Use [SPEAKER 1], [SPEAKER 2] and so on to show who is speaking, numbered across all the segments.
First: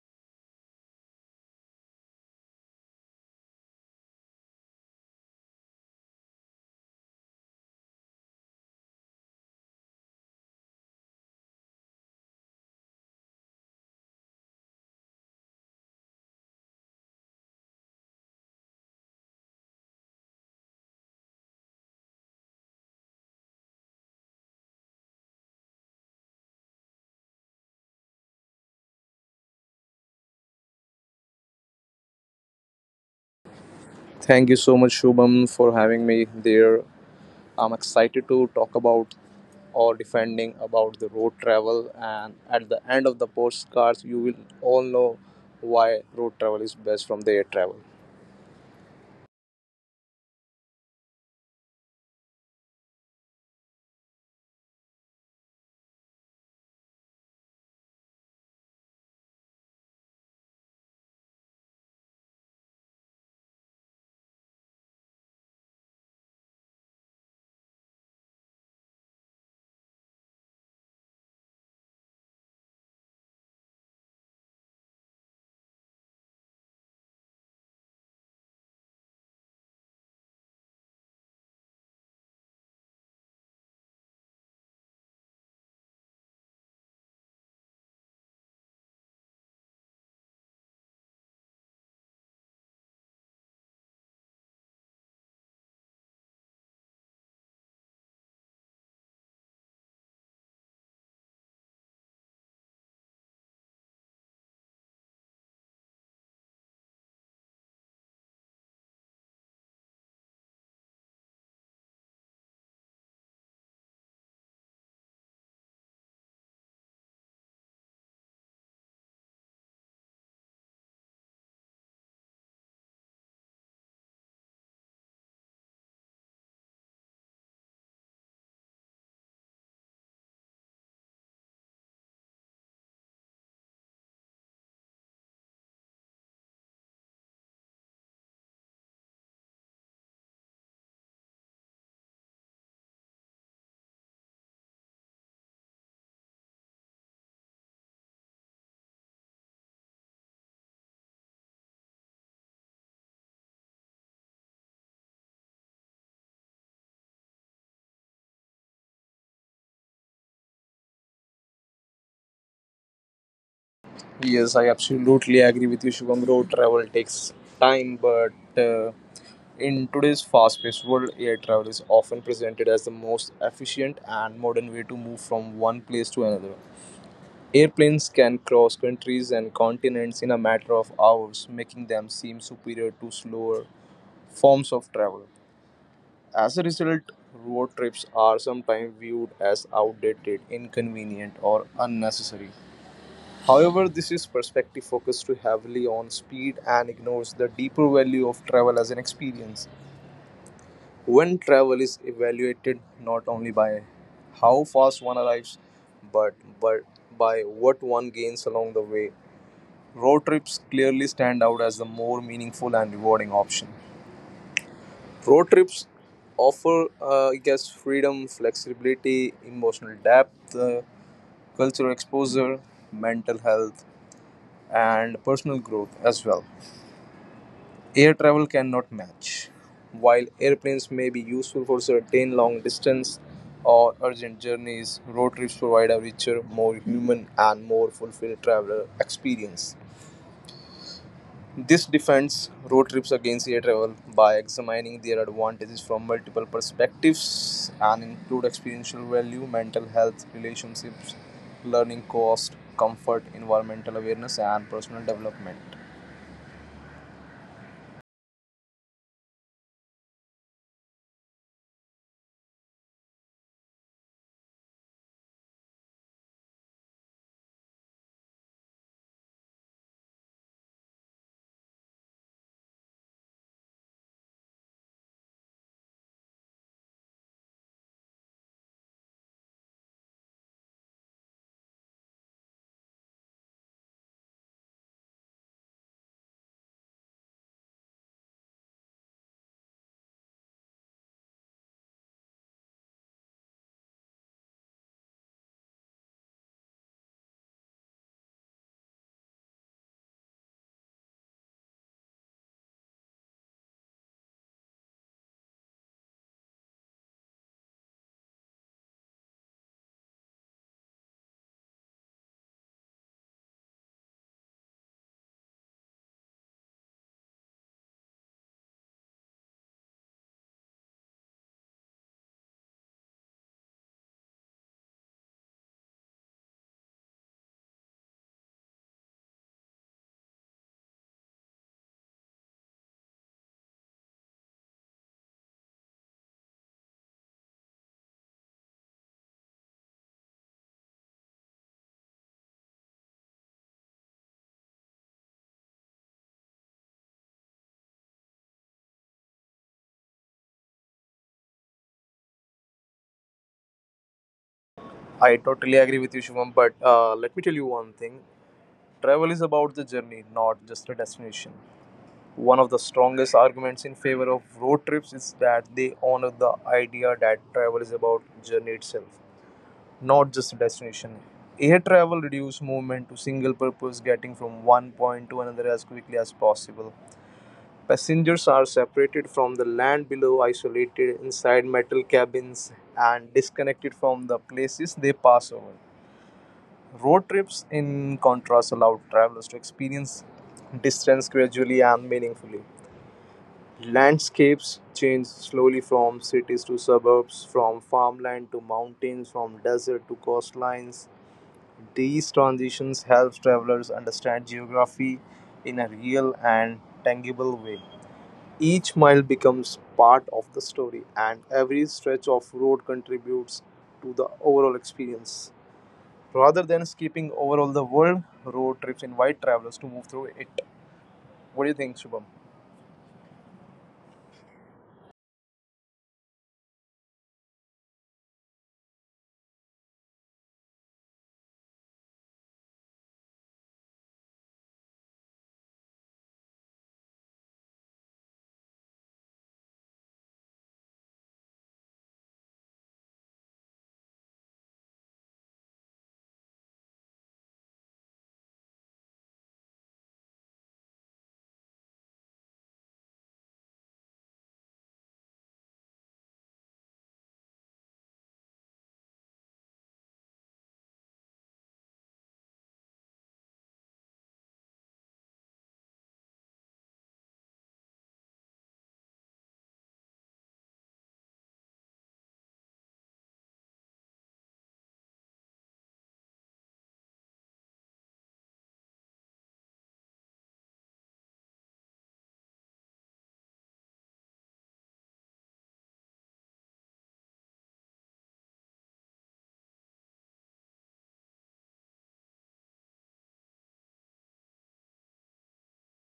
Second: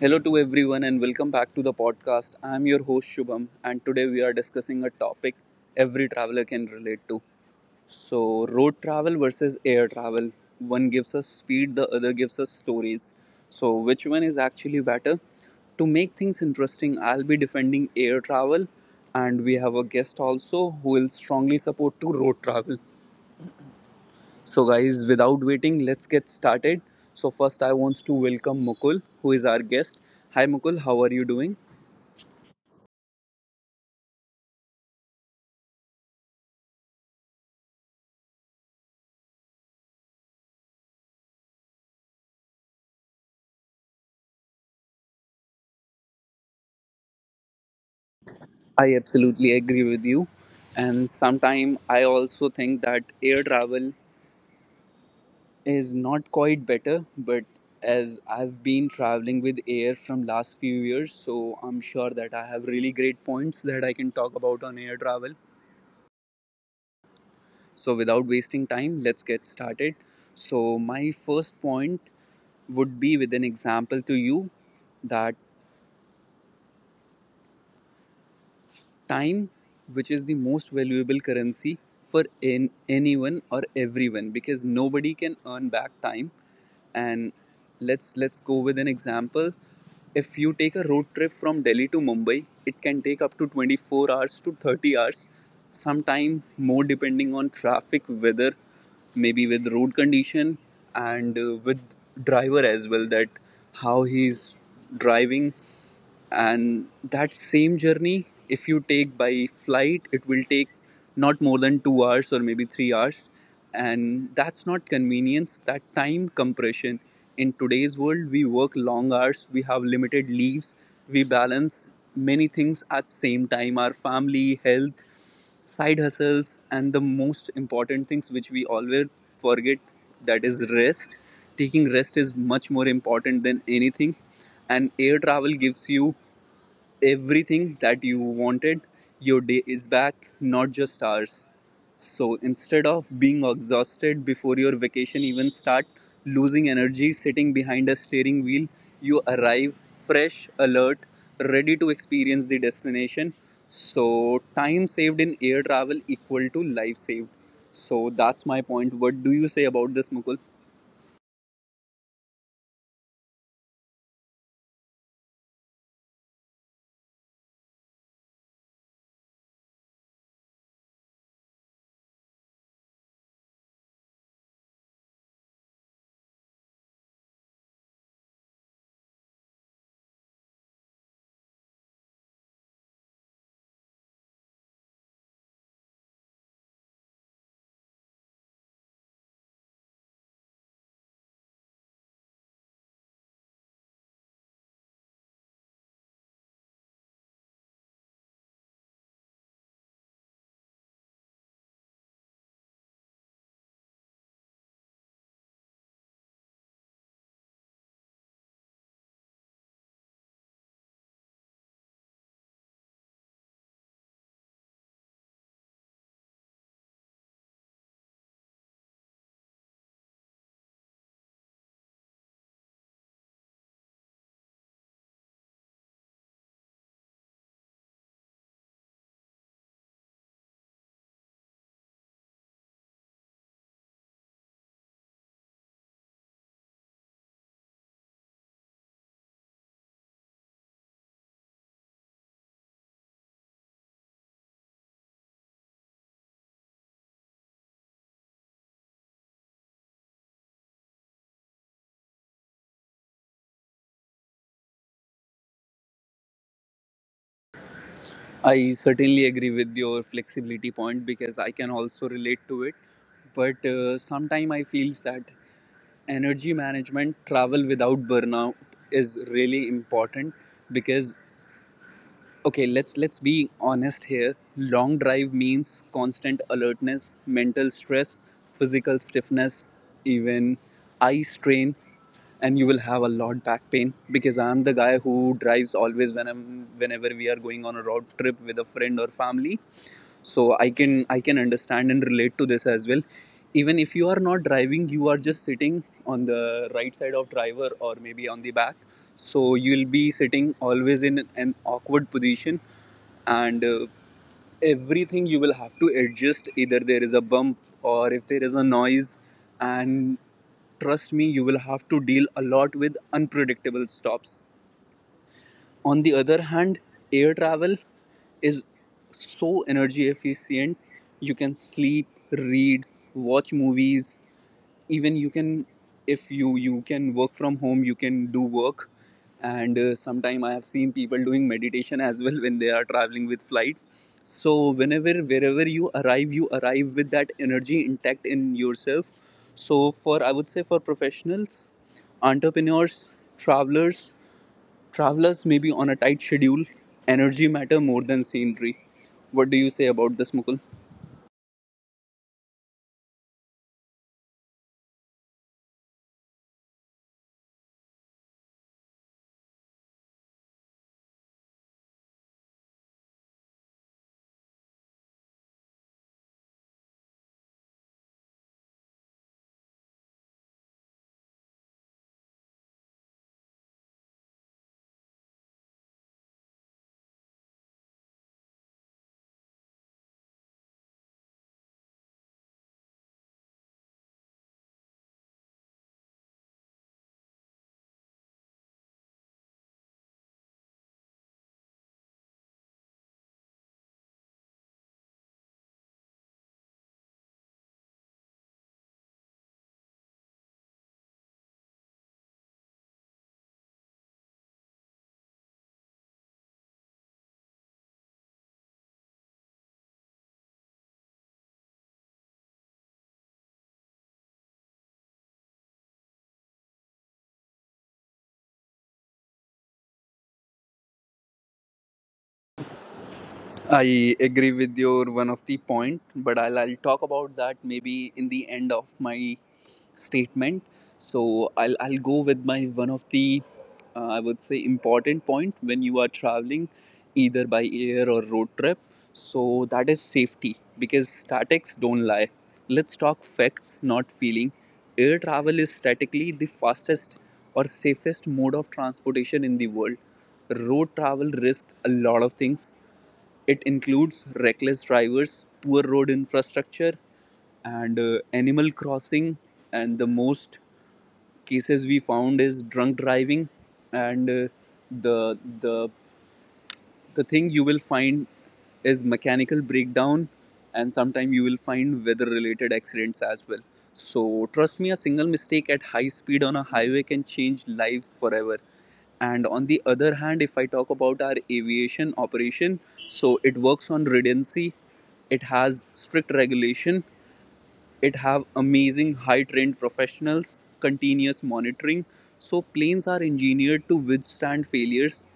[SPEAKER 1] Hello to everyone and welcome back to the podcast. I am your host Shubham, and today we are discussing a topic every traveler can relate to. So, road travel versus air travel. One gives us speed, the other gives us stories. So, which one is actually better? To make things interesting, I'll be defending air travel, and we have a guest also who will strongly support to road travel. So, guys, without waiting, let's get started. So, first, I want to welcome Mukul, who is our guest. Hi, Mukul, how are you doing?
[SPEAKER 2] Thank you so much, Shubham, for having me there. I'm excited to talk about or defending about the road travel, and at the end of the postcards, you will all know why road travel is best from the air travel.
[SPEAKER 1] I absolutely agree with you. And sometime I also think that air travel is not quite better, but as I've been traveling with air from last few years, so I'm sure that I have really great points that I can talk about on air travel. So, without wasting time, let's get started. So, my first point would be with an example to you that time, which is the most valuable currency for in anyone or everyone, because nobody can earn back time. And let's go with an example. If you take a road trip from Delhi to Mumbai, it can take up to 24 hours to 30 hours, sometime more, depending on traffic, weather, maybe with road condition, and with driver as well, that how he's driving. And that same journey, if you take by flight, it will take not more than 2 hours or maybe 3 hours. And that's not convenience, that time compression. In today's world, we work long hours, we have limited leaves, we balance many things at same time: our family, health, side hustles, and the most important things which we always forget, that is rest. Taking rest is much more important than anything, and air travel gives you everything that you wanted. Your day is back, not just hours. So instead of being exhausted before your vacation even start, losing energy sitting behind a steering wheel, you arrive fresh, alert, ready to experience the destination. So time saved in air travel equal to life saved. So that's my point. What do you say about this, Mukul?
[SPEAKER 2] Yes, I absolutely agree with you, Shubham. Road travel takes time, but uh, in today's fast paced world, air travel is often presented as the most efficient and modern way to move from one place to another. Airplanes can cross countries and continents in a matter of hours, making them seem superior to slower forms of travel. As a result, road trips are sometimes viewed as outdated, inconvenient, or unnecessary. However, this is perspective focused too heavily on speed and ignores the deeper value of travel as an experience. When travel is evaluated not only by how fast one arrives, but, but by what one gains along the way, road trips clearly stand out as the more meaningful and rewarding option. Road trips offer, I guess, freedom, flexibility, emotional depth, cultural exposure, mental health, and personal growth as well. Air travel cannot match. While airplanes may be useful for certain long distance or urgent journeys, road trips provide a richer, more human, and more fulfilled traveler experience. This defends road trips against air travel by examining their advantages from multiple perspectives and include experiential value, mental health, relationships, learning cost, comfort, environmental awareness, and personal development.
[SPEAKER 1] I certainly agree with your flexibility point because I can also relate to it. But sometimes I feel that energy management, travel without burnout, is really important. Because okay, let's be honest here, long drive means constant alertness, mental stress, physical stiffness, even eye strain, and you will have a lot back pain, because I'm the guy who drives always when I'm whenever we are going on a road trip with a friend or family. So I can understand and relate to this as well. Even if you are not driving, you are just sitting on the right side of driver or maybe on the back, so you'll be sitting always in an awkward position. And everything you will have to adjust, either there is a bump or if there is a noise. And trust me, you will have to deal a lot with unpredictable stops. On the other hand, air travel is so energy efficient. You can sleep, read, watch movies. Even you can, if you can work from home, you can do work. And sometime I have seen people doing meditation as well when they are traveling with flight. So whenever, wherever you arrive, you arrive with that energy intact in yourself. So for, I would say, for professionals, entrepreneurs, travelers maybe on a tight schedule, energy matter more than scenery. What do you say about this, Mukul?
[SPEAKER 2] I totally agree with you, Shivam, but let me tell you one thing travel is about the journey, not just a destination. One of the strongest arguments in favor of road trips is that they honor the idea that travel is about journey itself, not just a destination. Air travel reduces movement to single purpose, getting from one point to another as quickly as possible. Passengers are separated from the land below, isolated inside metal cabins, and disconnected from the places they pass over. Road trips, in contrast, allow travelers to experience distance gradually and meaningfully. Landscapes change slowly from cities to suburbs, from farmland to mountains, from desert to coastlines. These transitions help travelers understand geography in a real and tangible way. Each mile becomes part of the story, and every stretch of road contributes to the overall experience. Rather than skipping overall the world, road trips invite travelers to move through it. What do you think, Shubham?
[SPEAKER 1] I agree with your one of the point, but I'll talk about that maybe in the end of my statement. So I'll go with my one of the I would say important point when you are traveling, either by air or road trip. So that is safety, because statics don't lie. Let's talk facts, not feeling. Air travel is statically the fastest or safest mode of transportation in the world. Road travel risk a lot of things. It includes reckless drivers, poor road infrastructure, and animal crossing. And the most cases we found is drunk driving, and the the the thing you will find is mechanical breakdown. And sometimes you will find weather related accidents as well. So trust me, a single mistake at high speed on a highway can change life forever. And on the other hand, if I talk about our aviation operation, so it works on redundancy, it has strict regulation, it have amazing high trained professionals, continuous monitoring. So planes are engineered to withstand failures,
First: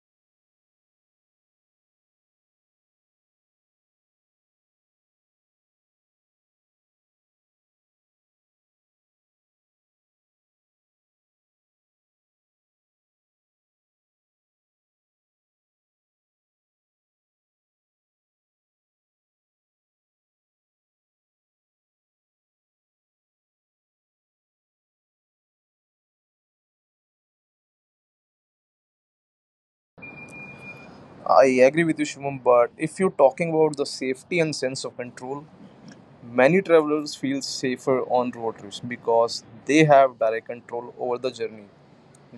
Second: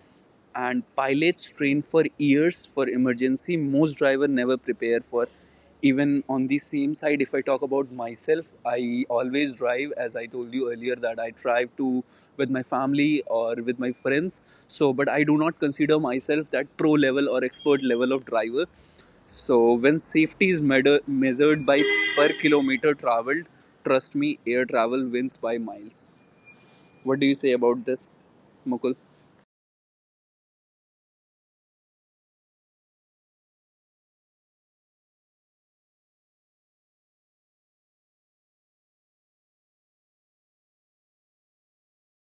[SPEAKER 1] and pilots train for years for emergency most driver never prepare for. Even on the same side, if I talk about myself, I always drive, as I told you earlier, that I drive to with my family or with my friends. So but I do not consider myself that pro level or expert level of driver. So when safety is measured by per kilometer traveled, trust me, air travel wins by miles. What do you say about this, Mukul?
[SPEAKER 2] I agree with you, Shubham, but if you're talking about the safety and sense of control, many travelers feel safer on road trips because they have direct control over the journey.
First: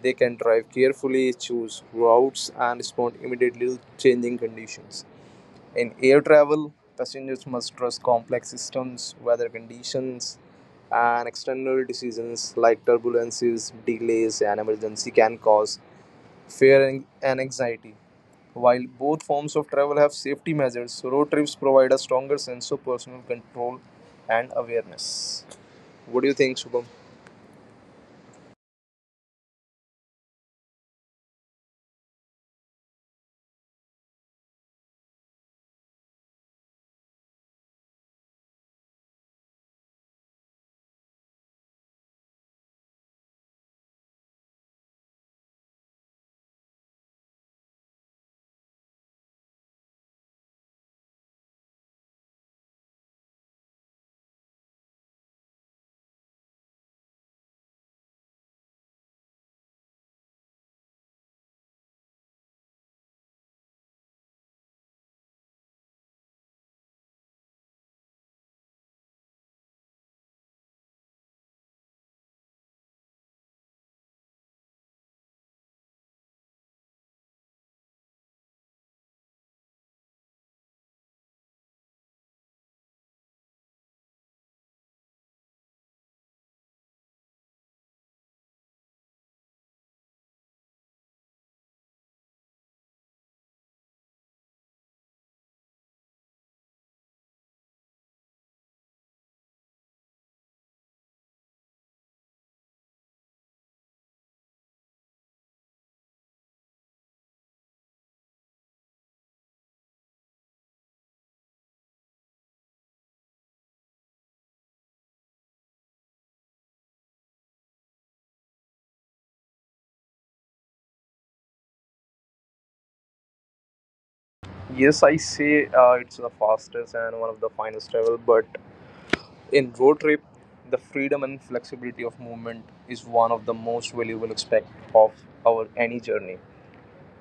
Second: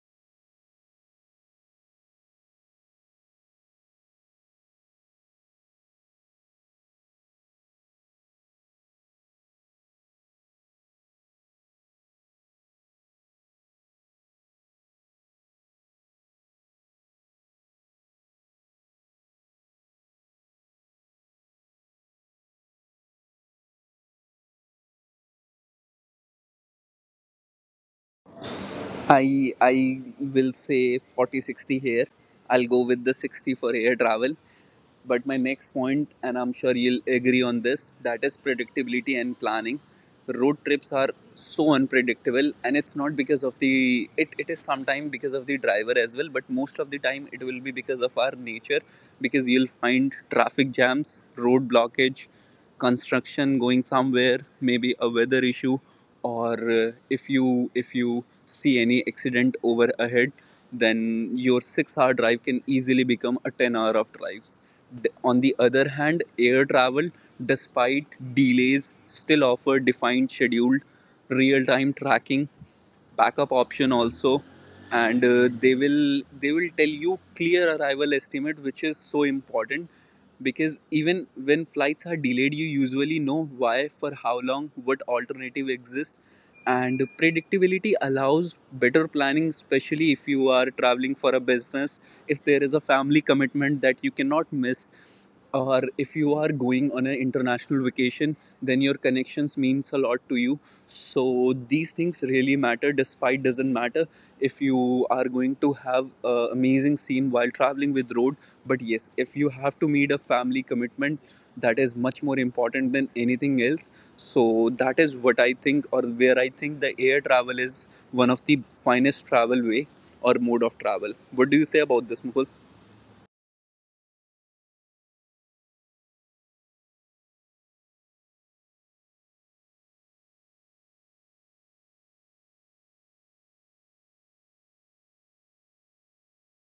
[SPEAKER 2] They can drive carefully, choose routes, and respond immediately to changing conditions. In air travel, passengers must trust complex systems, weather conditions, and external decisions like turbulences, delays, and emergency can cause fear and anxiety. While both forms of travel have safety measures, road trips provide a stronger sense of personal control and awareness. What do you think, Shubham?
[SPEAKER 1] I will say 40 60 here. I'll go with the 60 for air travel. But my next point, and I'm sure you'll agree on this, that is predictability and planning. Road trips are so unpredictable, and it's not because of it is sometimes because of the driver as well, but most of the time it will be because of our nature. Because you'll find traffic jams, road blockage, construction going somewhere, maybe a weather issue, or if you see any accident over ahead, then your 6-hour drive can easily become a 10 hour of drives. On the other hand, air travel, despite delays, still offer defined scheduled, real time tracking, backup option also. And they will tell you clear arrival estimate, which is so important, because even when flights are delayed, you usually know why, for how long, what alternative exists. And predictability allows better planning, especially if you are traveling for a business, if there is a family commitment that you cannot miss, or if you are going on an international vacation, then your connections means a lot to you. So these things really matter. Despite doesn't matter if you are going to have an amazing scene while traveling with road, but yes, if you have to meet a family commitment, that is much more important than anything else. So that is what I think, or where I think the air travel is one of the finest travel way or mode of travel. What do you say about this, Mukul?
[SPEAKER 2] Yes, I say it's the fastest and one of the finest travel, but in road trip, the freedom and flexibility of movement is one of the most valuable aspect of our any journey.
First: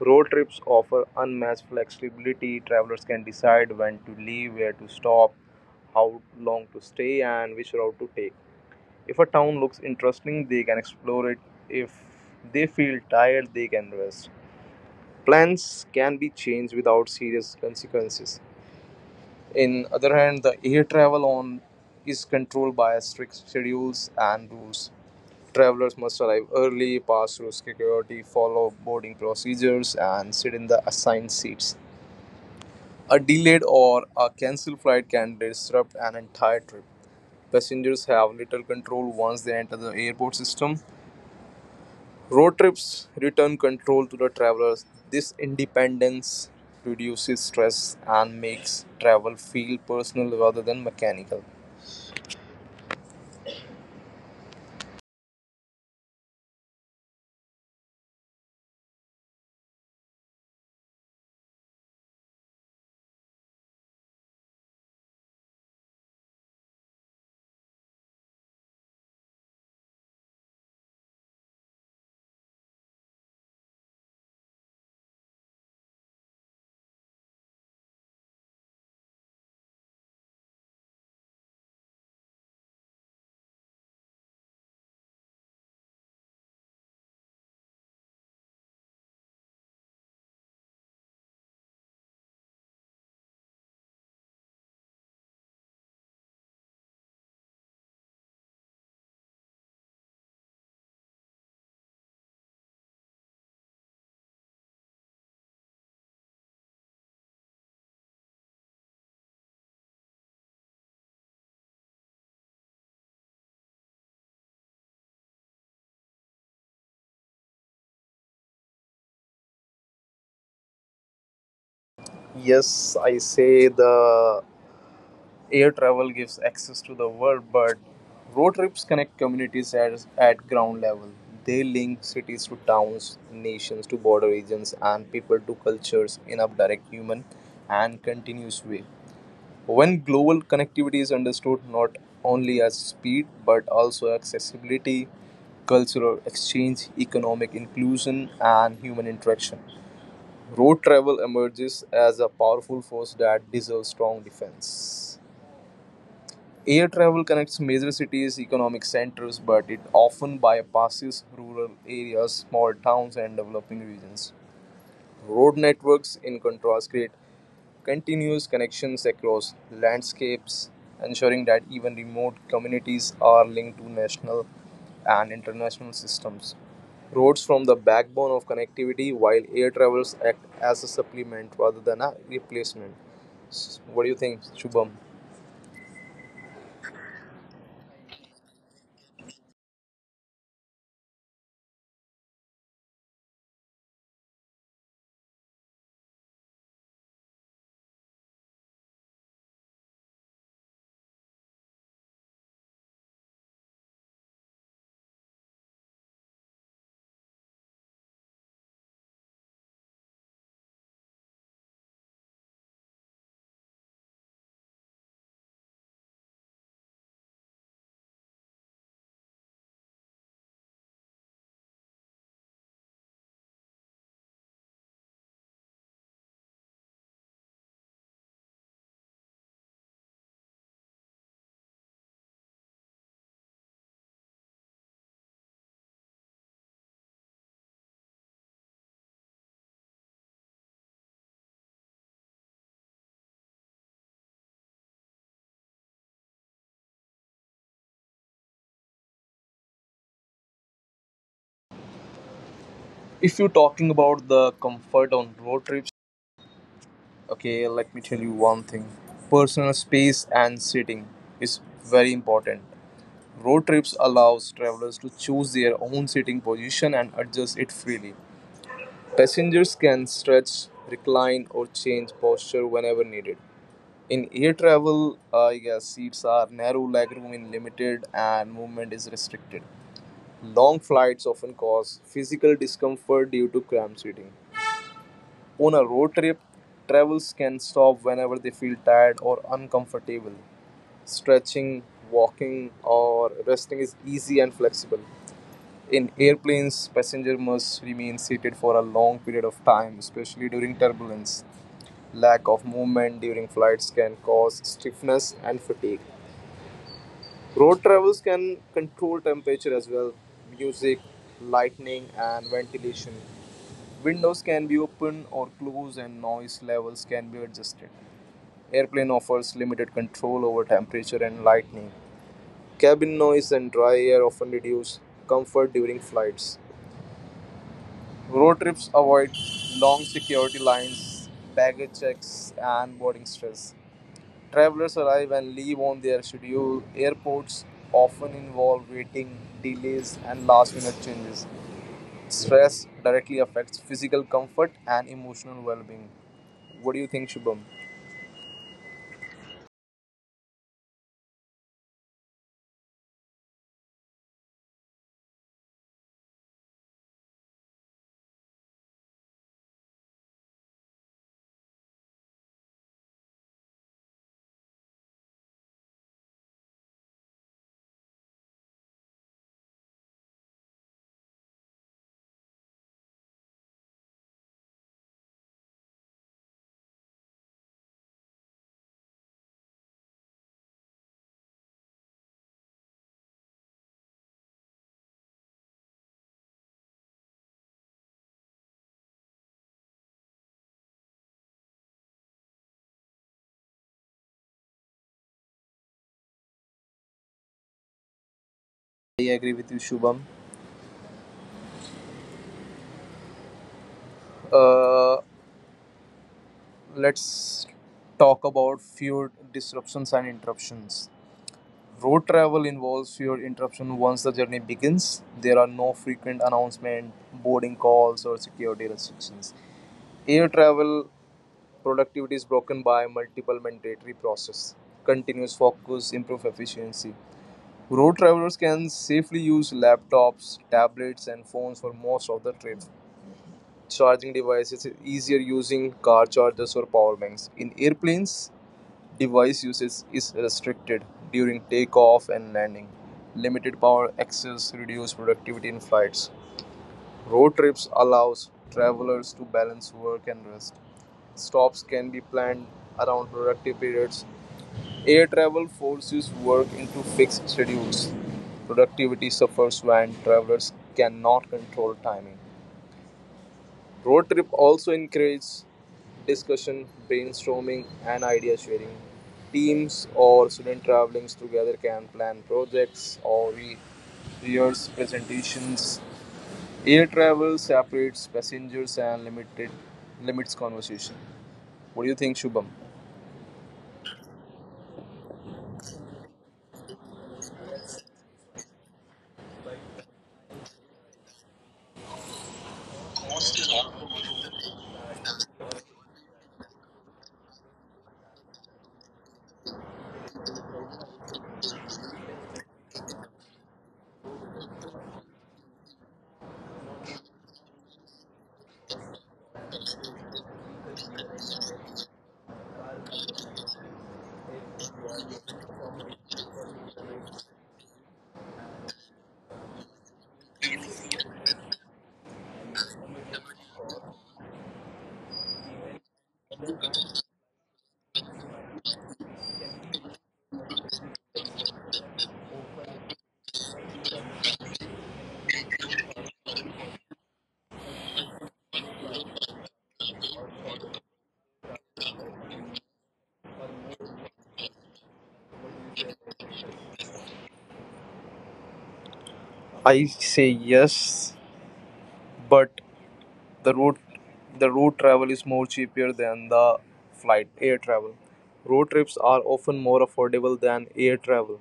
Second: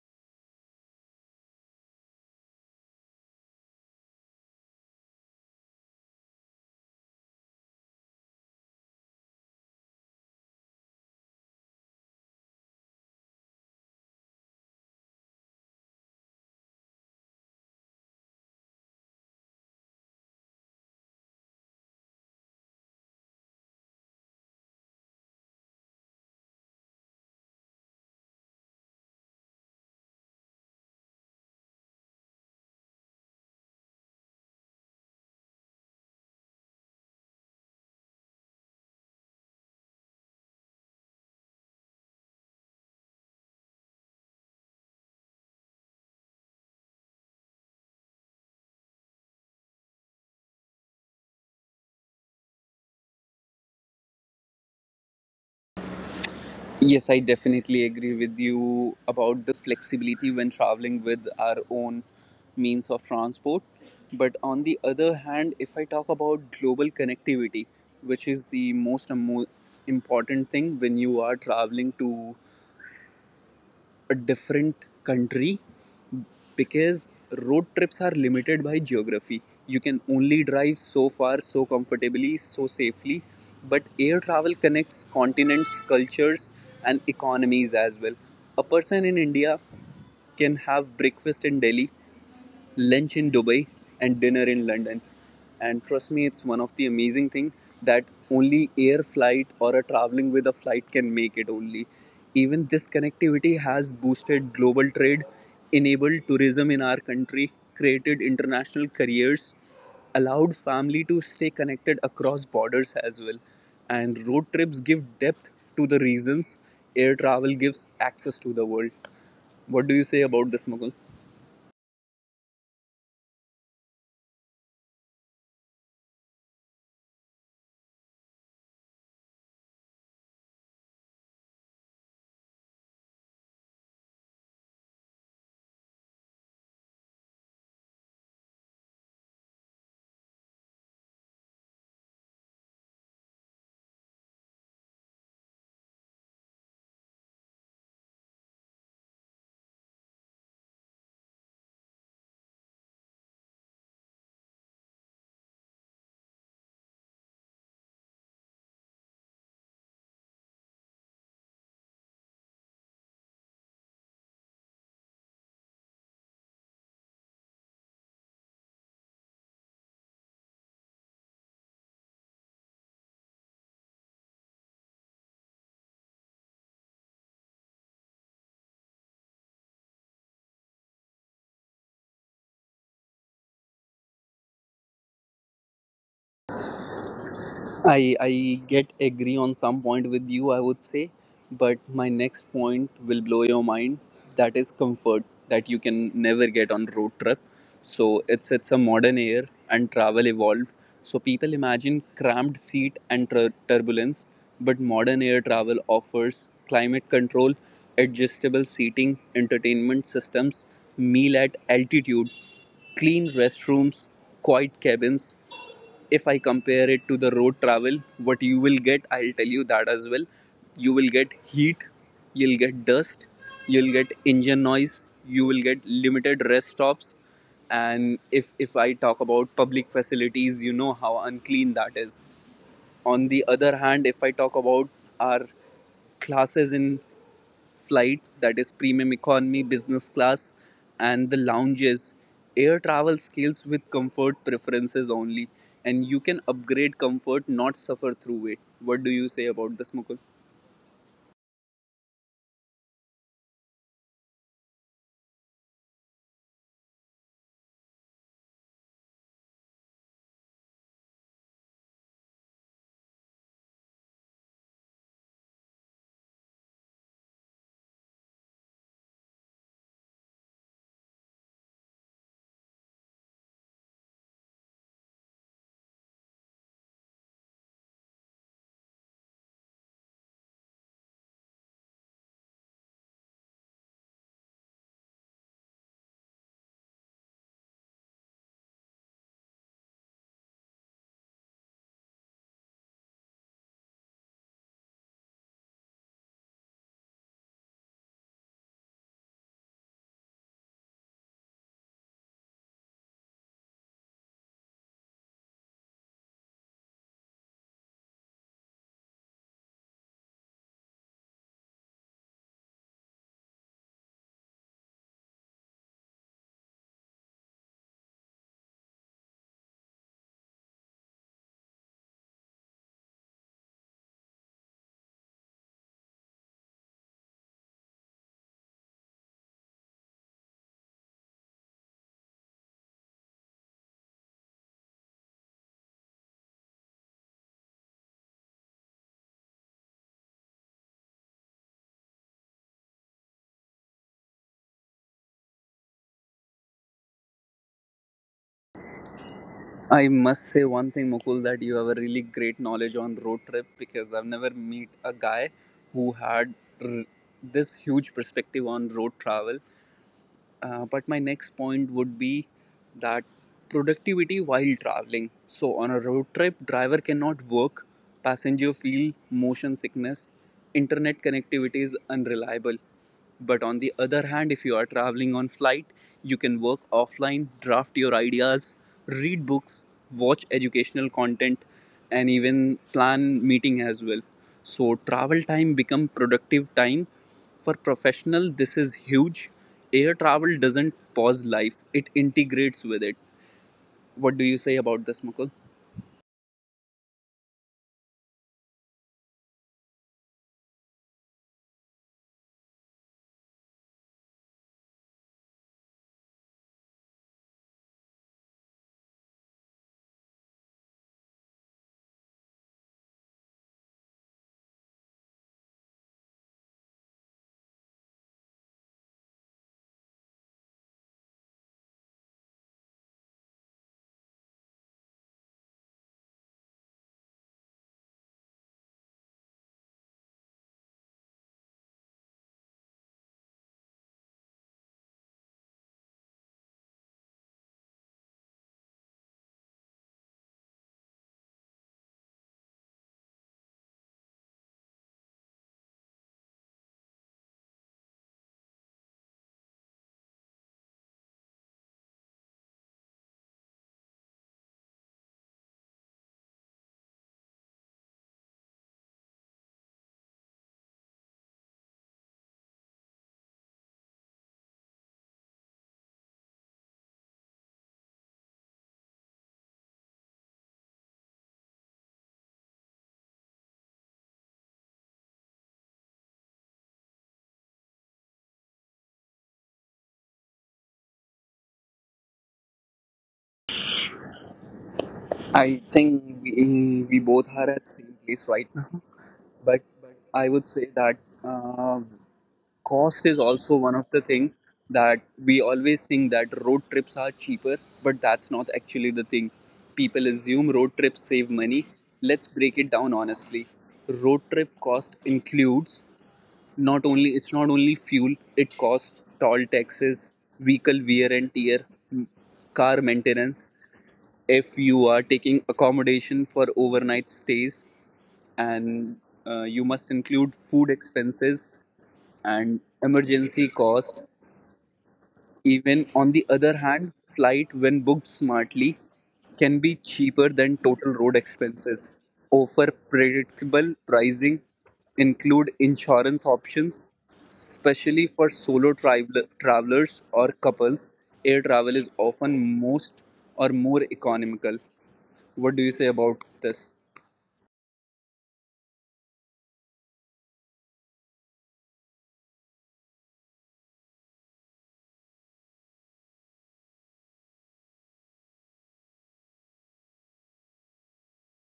[SPEAKER 2] Road trips offer unmatched flexibility. Travelers can decide when to leave, where to stop, how long to stay, and which route to take. If a town looks interesting, they can explore it. If they feel tired, they can rest. Plans can be changed without serious consequences. In other hand, the air travel on is controlled by strict schedules and rules. Travelers must arrive early, pass through security, follow boarding procedures, and sit in the assigned seats. A delayed or a cancelled flight can disrupt an entire trip. Passengers have little control once they enter the airport system. Road trips return control to the travelers. This independence reduces stress and makes travel feel personal rather than mechanical.
[SPEAKER 1] Yes, I definitely agree with you about the flexibility when traveling with our own means of transport. But on the other hand, if I talk about global connectivity, which is the most important thing when you are traveling to a different country, because road trips are limited by geography. You can only drive so far, so comfortably, so safely. But air travel connects continents, cultures, and economies as well. A person in India can have breakfast in Delhi, lunch in Dubai, and dinner in London. And trust me, it's one of the amazing thing that only air flight or a traveling with a flight can make it only. Even this connectivity has boosted global trade, enabled tourism in our country, created international careers, allowed family to stay connected across borders as well. And road trips give depth to the reasons air travel gives access to the world. What do you say about this, Mukul?
[SPEAKER 2] Yes, I say the air travel gives access to the world, but road trips connect communities at ground level. They link cities to towns, nations to border regions, and people to cultures in a direct, human, and continuous way. When global connectivity is understood not only as speed but also accessibility, cultural exchange, economic inclusion, and human interaction, road travel emerges as a powerful force that deserves strong defense. Air travel connects major cities, economic centers, but it often bypasses rural areas, small towns, and developing regions. Road networks, in contrast, create continuous connections across landscapes, ensuring that even remote communities are linked to national and international systems. Roads form the backbone of connectivity, while air travels act as a supplement rather than a replacement. What do you think, Shubham?
[SPEAKER 1] I get agree on some point with you, I would say, but my next point will blow your mind. That is comfort that you can never get on road trip. So it's a modern air and travel evolved. So people imagine cramped seat and turbulence, but modern air travel offers climate control, adjustable seating, entertainment systems, meal at altitude, clean restrooms, quiet cabins. If I compare it to the road travel, what you will get, I'll tell you that as well. You will get heat, you'll get dust, you'll get engine noise, you will get limited rest stops. And if I talk about public facilities, you know how unclean that is. On the other hand, if I talk about our classes in flight, that is premium economy, business class, and the lounges. Air travel scales with comfort preferences only, and you can upgrade comfort, not suffer through it. What do you say about this, Mukul?
[SPEAKER 2] If you're talking about the comfort on road trips, okay, let me tell you one thing personal space and sitting is very important. Road trips allows travelers to choose their own sitting position and adjust it freely. Passengers can stretch, recline, or change posture whenever needed. In air travel, I guess seats are narrow, legroom is limited, and movement is restricted. Long flights often cause physical discomfort due to cramped seating. On a road trip, travelers can stop whenever they feel tired or uncomfortable. Stretching, walking, or resting is easy and flexible. In airplanes, passenger must remain seated for a long period of time, especially during turbulence. Lack of movement during flights can cause stiffness and fatigue. Road travels can control temperature as well, music, lightning, and ventilation. Windows can be open or closed, and noise levels can be adjusted. Airplane offers limited control over temperature and lightning. Cabin noise and dry air often reduce comfort during flights. Road trips avoid long security lines, baggage checks, and boarding stress. Travelers arrive and leave on their schedule. Airports often involve waiting, delays, and last minute changes. Stress directly affects physical comfort and emotional well being. What do you think, Shubham?
[SPEAKER 1] I must say one thing, Mukul, that you have a really great knowledge on road trip, because I've never met a guy who had r- this huge perspective on road travel. But my next point would be that productivity while traveling. So on a road trip, driver cannot work, passenger feel motion sickness, internet connectivity is unreliable. But on the other hand, if you are traveling on flight, you can work offline, draft your ideas, read books, watch educational content, and even plan meeting as well. So travel time become productive time for professional, this is huge. Air travel doesn't pause life, it integrates with it. What do you say about this, Mukul?
[SPEAKER 2] I agree with you, Shubham. Uh, let's talk about few disruptions and interruptions. Road travel involves fewer interruptions once the journey begins. There are no frequent announcements, boarding calls, or security restrictions. Air travel productivity is broken by multiple mandatory processes, continuous focus, improve efficiency. Road travelers can safely use laptops, tablets, and phones for most of the trip. Charging devices is easier using car chargers or power banks. In airplanes, device usage is restricted during takeoff and landing. Limited power access reduces productivity in flights. Road trips allows travelers to balance work and rest. Stops can be planned around productive periods. Air travel forces work into fixed schedules. Productivity suffers when travelers cannot control timing. Road trip also encourages discussion, brainstorming, and idea sharing. Teams or student travelings together can plan projects or rehearse presentations. Air travel separates passengers and limited limits conversation. What do you think, Shubham?
[SPEAKER 1] I think we both are at same place right now, but I would say that um cost is also one of the thing that we always think that road trips are cheaper, but that's not actually the thing. People assume road trips save money. Let's break it down honestly. Road trip cost includes not only fuel, it costs toll taxes, vehicle wear and tear, m- car maintenance, if you are taking accommodation for overnight stays, and you must include food expenses and emergency cost. Even on the other hand, flight when booked smartly can be cheaper than total road expenses, offer predictable pricing, include insurance options. Especially for travelers or couples, air travel is often most or more economical. What do you say about this?
[SPEAKER 2] I say yes, but The road the road travel is more cheaper than the flight air travel. Road trips are often more affordable than air travel,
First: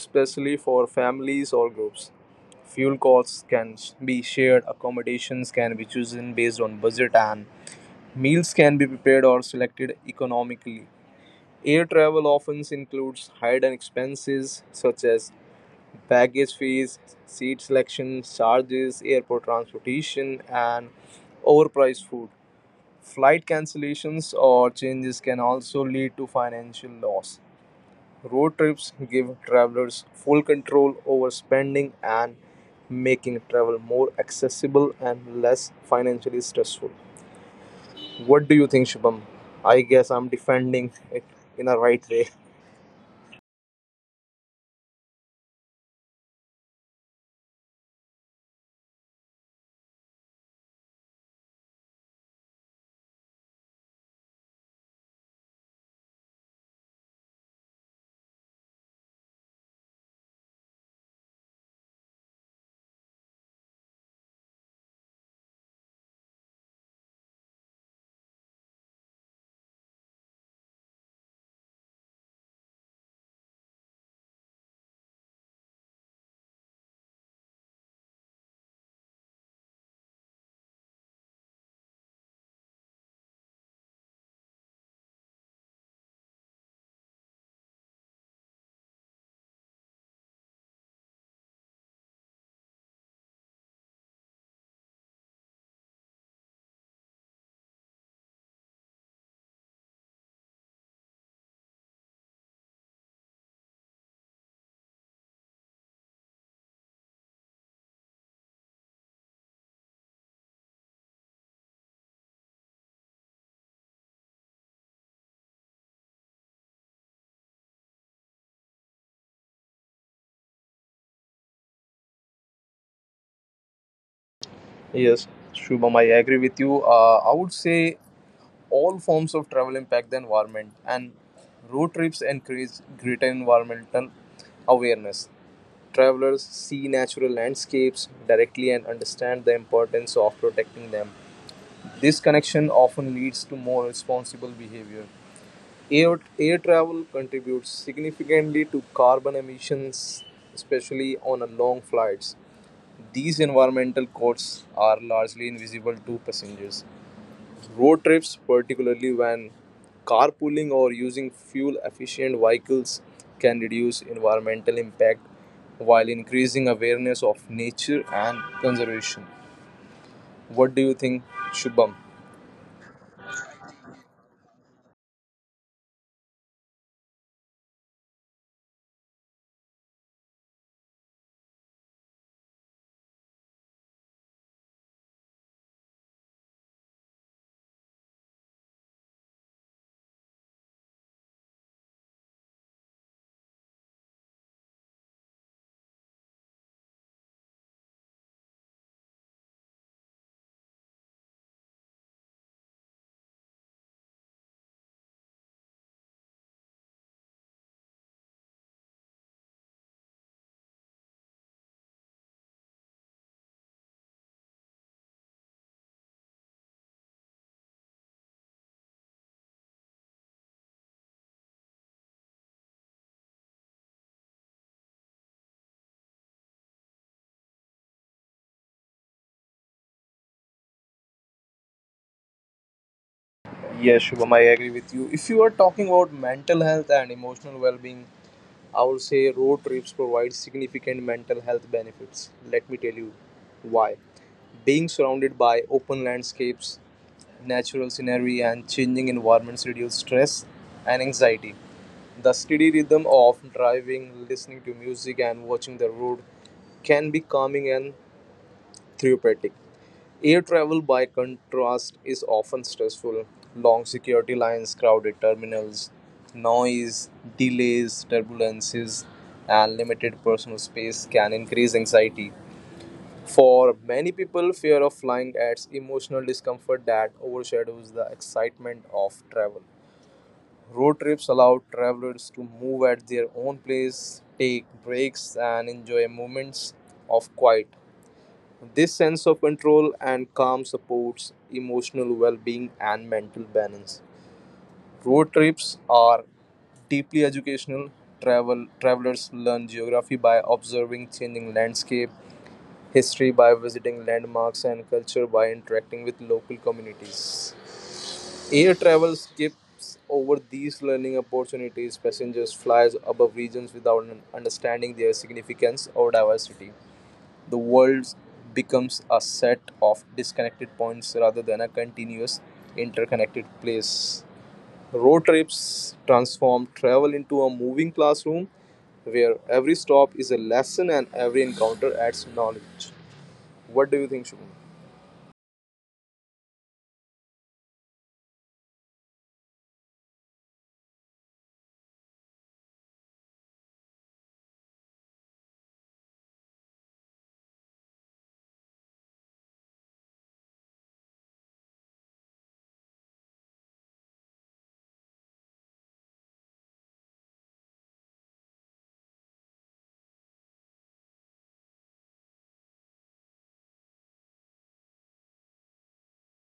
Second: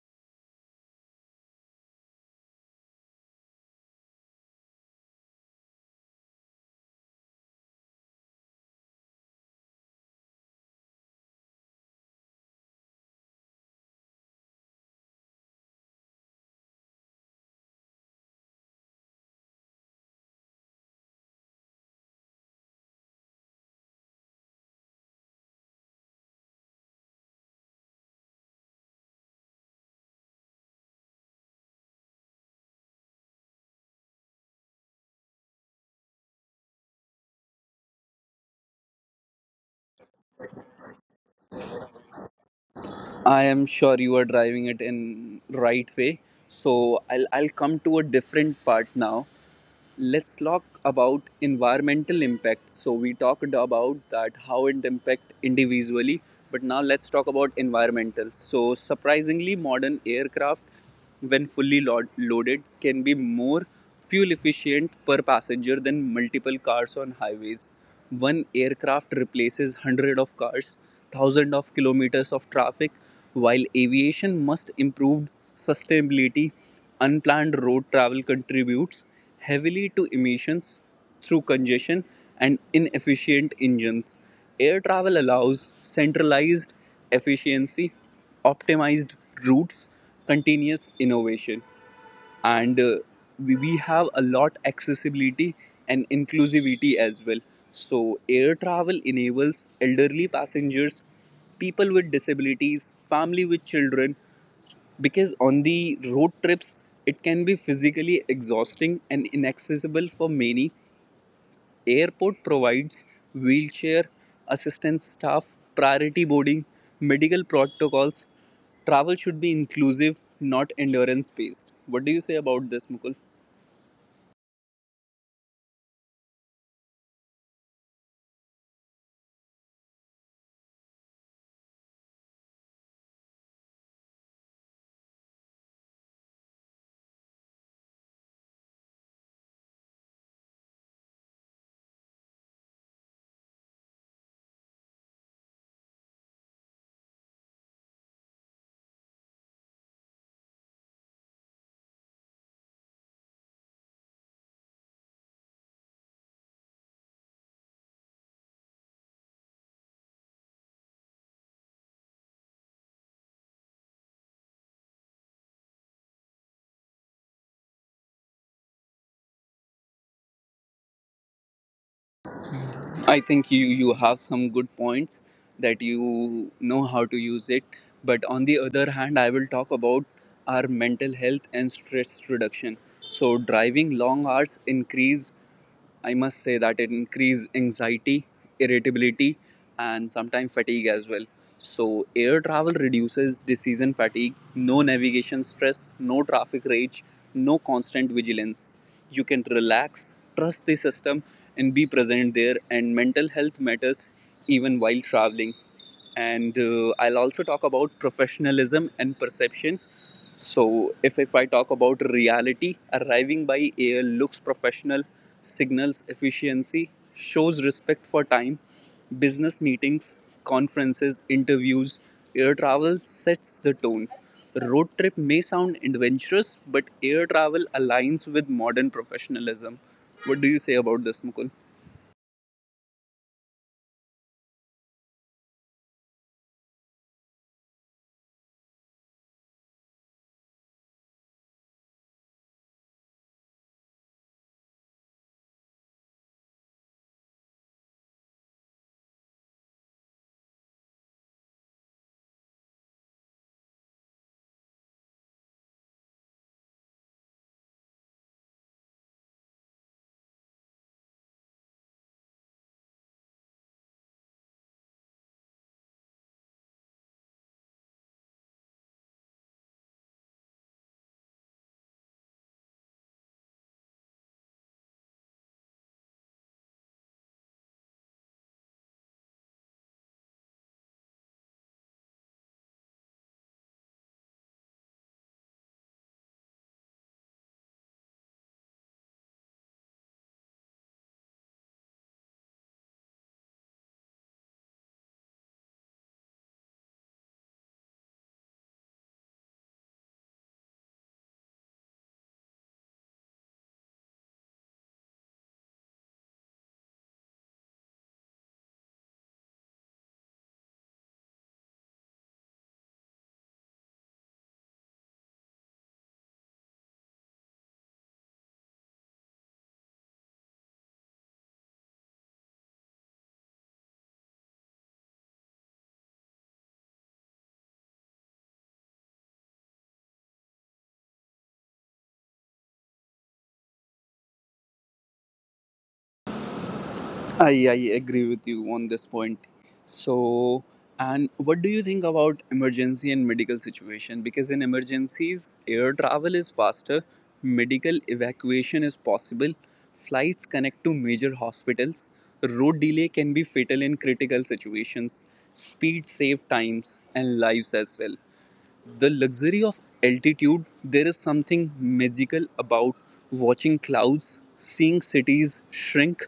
[SPEAKER 2] especially for families or groups. Fuel costs can be shared, accommodations can be chosen based on budget, and meals can be prepared or selected economically. Air travel often includes hidden expenses such as baggage fees, seat selection charges, airport transportation, and overpriced food. Flight cancellations or changes can also lead to financial loss. Road trips give travelers full control over spending and making travel more accessible and less financially stressful. What do you think, Shubham? I guess I'm defending it in a right way.
[SPEAKER 1] I am sure you are driving it in right way. So I'll come to a different part now. Let's talk about environmental impact. So we talked about that how it impacts individually, but now let's talk about environmental. So surprisingly, modern aircraft when fully loaded can be more fuel efficient per passenger than multiple cars on highways. One aircraft replaces hundred of cars, thousand of kilometers of traffic. While aviation must improve sustainability, unplanned road travel contributes heavily to emissions through congestion and inefficient engines. Air travel allows centralized efficiency, optimized routes, continuous innovation, and we have a lot accessibility and inclusivity as well. So air travel enables elderly passengers, people with disabilities, family with children, because on the road trips it can be physically exhausting and inaccessible for many. Airport provides wheelchair assistance, staff priority boarding, medical protocols. Travel should be inclusive, not endurance based. What do you say about this, Mukul?
[SPEAKER 2] Yes, Shubham, I agree with you. I would say all forms of travel impact the environment, and road trips encourage greater environmental awareness. Travelers see natural landscapes directly and understand the importance of protecting them. This connection often leads to more responsible behavior. Air travel contributes significantly to carbon emissions, especially on a long flights. These environmental costs are largely invisible to passengers. Road trips, particularly when carpooling or using fuel efficient vehicles, can reduce environmental impact while increasing awareness of nature and conservation. What do you think, Shubham?
[SPEAKER 1] I think you have some good points that you know how to use it. But on the other hand, I will talk about our mental health and stress reduction. So driving long hours increase. I must say that it increase anxiety, irritability, and sometimes fatigue as well. So, air travel reduces decision fatigue, no navigation stress, no traffic rage, no constant vigilance. You can relax, trust the system, and be present there. And mental health matters even while traveling. And I'll also talk about professionalism and perception. So, if I talk about reality, arriving by air looks professional, signals efficiency, shows respect for time, business meetings, conferences, interviews, air travel sets the tone. Road trip may sound adventurous, but air travel aligns with modern professionalism. What do you say about this, Mukul?
[SPEAKER 2] Yes, Shubham, I agree with you. If you are talking about mental health and emotional well being, I would say road trips provide significant mental health benefits. Let me tell you why. Being surrounded by open landscapes, natural scenery and changing environments reduce stress and anxiety. The steady rhythm of driving, listening to music, and watching the road can be calming and therapeutic. Air travel, by contrast, is often stressful. Long security lines, crowded terminals, noise, delays, turbulences, and limited personal space can increase anxiety. For many people, fear of flying adds emotional discomfort that overshadows the excitement of travel. Road trips allow travelers to move at their own pace, take breaks, and enjoy moments of quiet. This sense of control and calm supports emotional well being and mental balance. Road trips are deeply educational. Travel travelers learn geography by observing changing landscape, history by visiting landmarks and culture by interacting with local communities. Air travel skips over these learning opportunities. Passengers fly above regions without understanding their significance or diversity. The world becomes a set of disconnected points rather than a continuous interconnected place. Road trips transform travel into a moving classroom where every stop is a lesson and every encounter adds knowledge. What do you think, Shubham?
[SPEAKER 1] I agree with you on this point. So, and what do you think about emergency and medical situation? Because in emergencies, air travel is faster, medical evacuation is possible, flights connect to major hospitals, road delay can be fatal in critical situations, speed save times and lives as well. The luxury of altitude, there is something magical about watching clouds, seeing cities shrink,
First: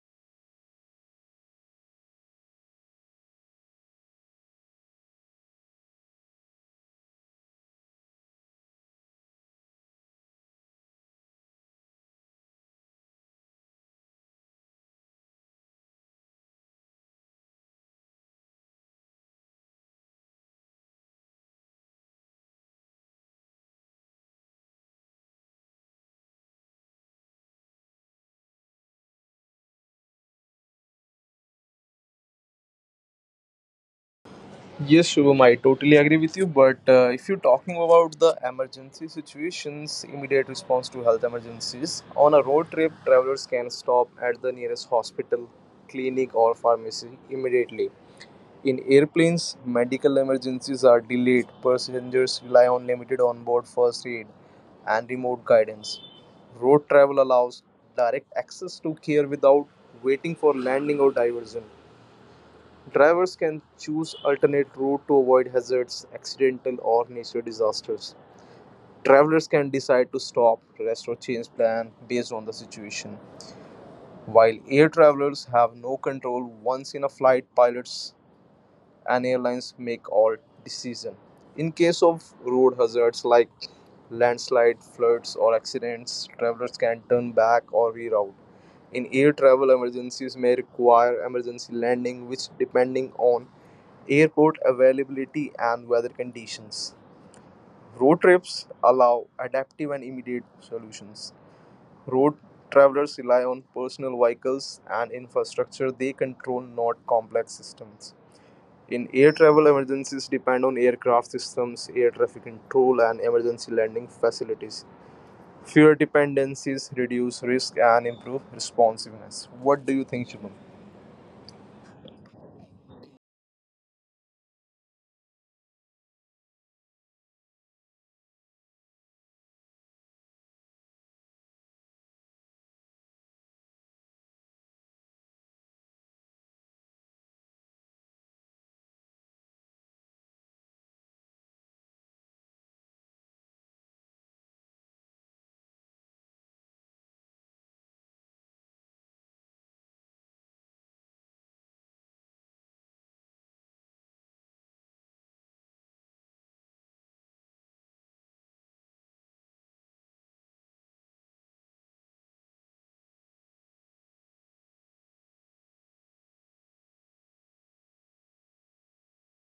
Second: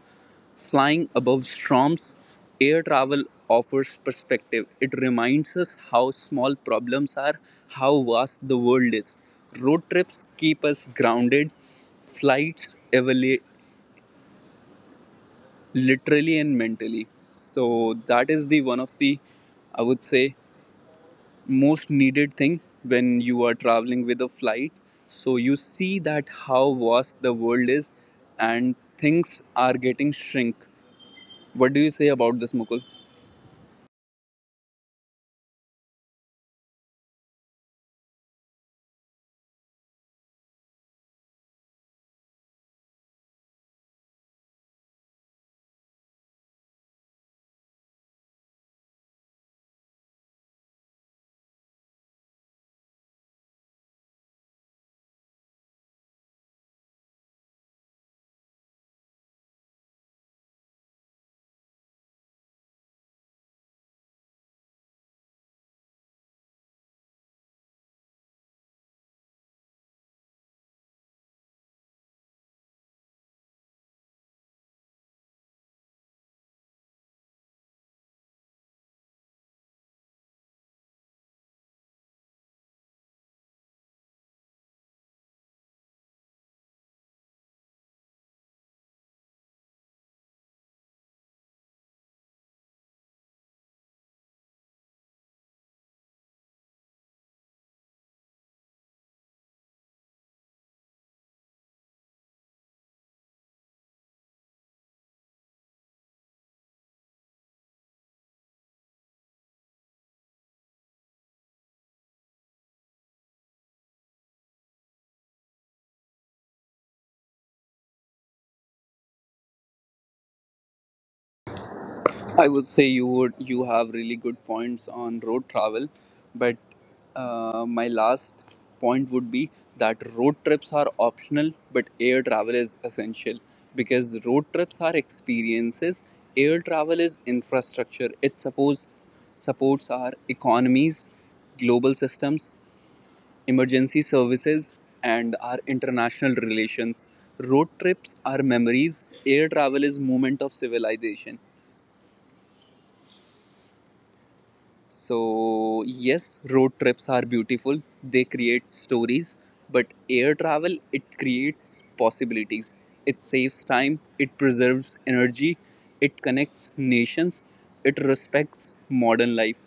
[SPEAKER 1] flying above storms. Air travel offers perspective. It reminds us how small problems are, how vast the world is. Road trips keep us grounded, flights evaluate literally and mentally. So, that is the one of the, I would say, most needed thing when you are traveling with a flight. So you see that how vast the world is and things are getting shrink. What do you say about this, Mukul?
[SPEAKER 2] Yes, Shubham, I totally agree with you. But if you're talking about the emergency situations, immediate response to health emergencies, on a road trip, travelers can stop at the nearest hospital, clinic, or pharmacy immediately. In airplanes, medical emergencies are delayed. Passengers rely on limited onboard first aid and remote guidance. Road travel allows direct access to care without waiting for landing or diversion. Drivers can choose alternate route to avoid hazards, accidental or natural disasters. Travelers can decide to stop, rest or change plan based on the situation. While air travelers have no control once in a flight, pilots and airlines make all decision. In case of road hazards like landslide, floods or accidents, travelers can turn back or reroute. In air travel, emergencies may require emergency landing, which depending on airport availability and weather conditions. Road trips allow adaptive and immediate solutions. Road travelers rely on personal vehicles and infrastructure they control, not complex systems. In air travel, emergencies depend on aircraft systems, air traffic control, and emergency landing facilities. Fewer dependencies reduce risk and improve responsiveness. What do you think, Shubham?
[SPEAKER 1] I would say you have really good points on road travel, but my last point would be that road trips are optional, but air travel is essential, because road trips are experiences. Air travel is infrastructure. It supports our economies, global systems, emergency services, and our international relations. Road trips are memories. Air travel is movement of civilization. So, yes, road trips are beautiful. They create stories, but air travel, it creates possibilities. It saves time, it preserves energy, it connects nations, it respects modern life.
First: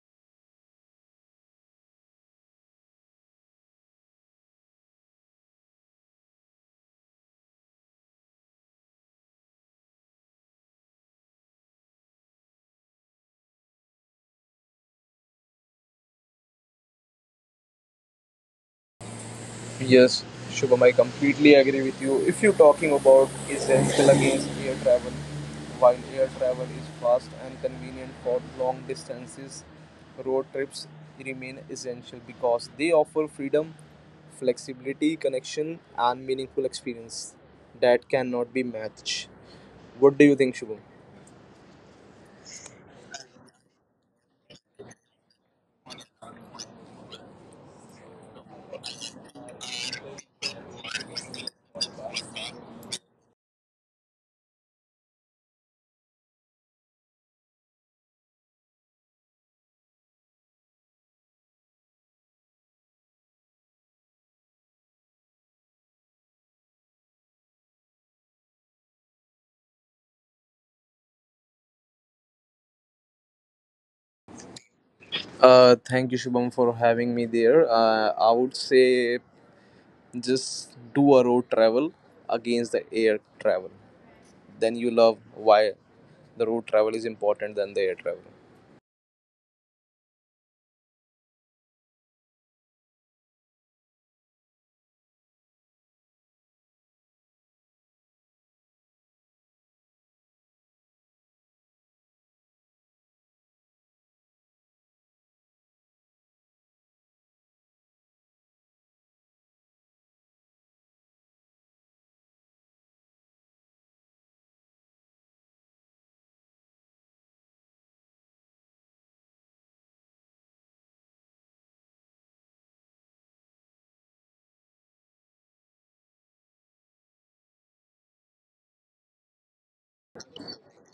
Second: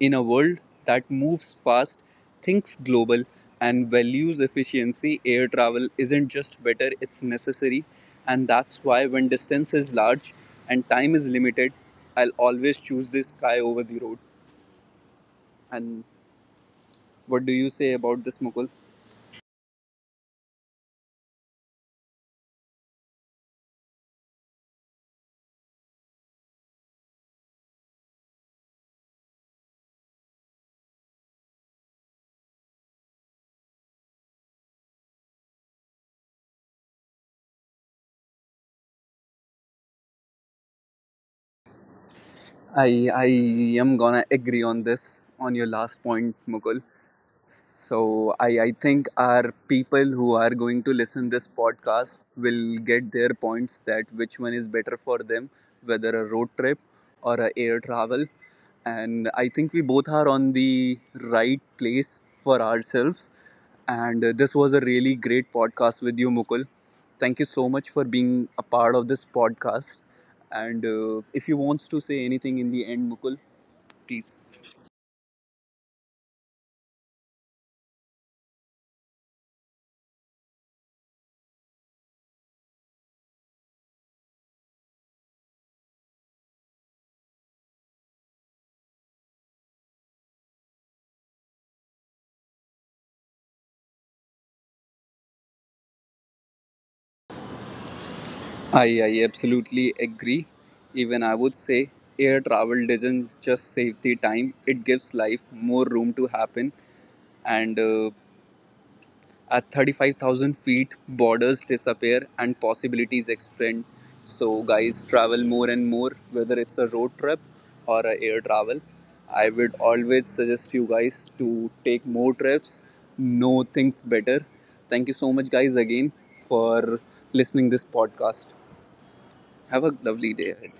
[SPEAKER 1] In a world that moves fast, thinks global, and values efficiency, air travel isn't just better, it's necessary. And that's why, when distance is large and time is limited, I'll always choose the sky over the road. And what do you say about this, Mukul?
[SPEAKER 2] Yes, Shubham, I completely agree with you. If you're talking about essential against air travel, while air travel is fast and convenient for long distances, road trips remain essential because they offer freedom, flexibility, connection, and meaningful experience that cannot be matched. What do you think, Shubham?
[SPEAKER 1] I am gonna agree on this on your last point, Mukul. So I think our people who are going to listen this podcast will get their points that which one is better for them, whether a road trip or a air travel. And I think we both are on the right place for ourselves. And this was a really great podcast with you, Mukul. Thank you so much for being a part of this podcast. And if you want to say anything in the end, Mukul, please.
[SPEAKER 2] Thank you, Shubham, for having me there. I would say just do a road travel against the air travel, then you love why the road travel is important than the air travel.
[SPEAKER 1] I absolutely agree. Even I would say air travel doesn't just save the time, it gives life more room to happen. And at 35,000 feet, borders disappear and possibilities expand. So, guys, travel more and more, whether it's a road trip or a air travel. I would always suggest you guys to take more trips, know things better. Thank you so much, guys, again for listening this podcast. Have a lovely day ahead.